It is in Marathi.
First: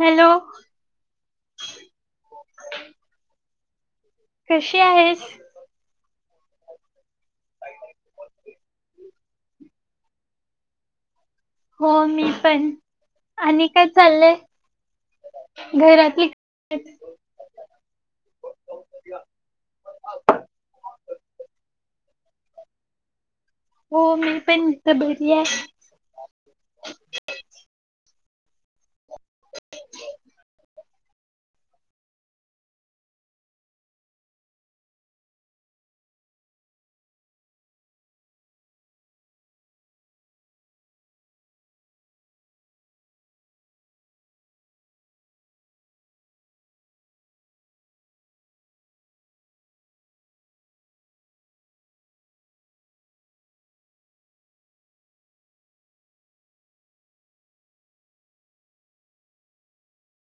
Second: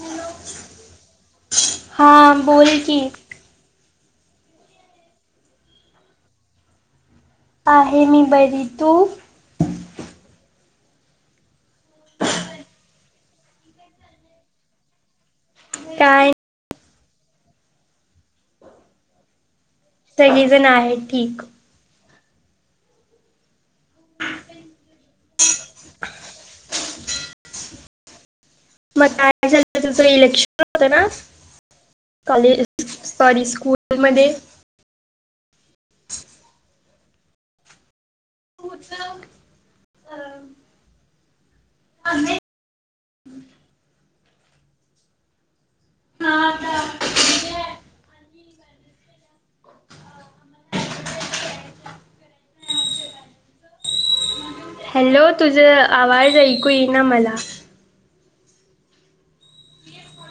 हॅलो हां बोल की कशी आहेस आहे मी बरी तू हो मी पण आणि काय चाललंय घरातली काय सगळीजण आहेत ठीक हो मी पण इथ बरी आहे मग [unintelligible] तुझ इलेक्शन होत ना कॉलेज सॉरी स्कूलमध्ये होत अ अ [unintelligible] हा [inaudible] [unintelligible] हॅलो तुझ आवाज ऐकू येईल ना मला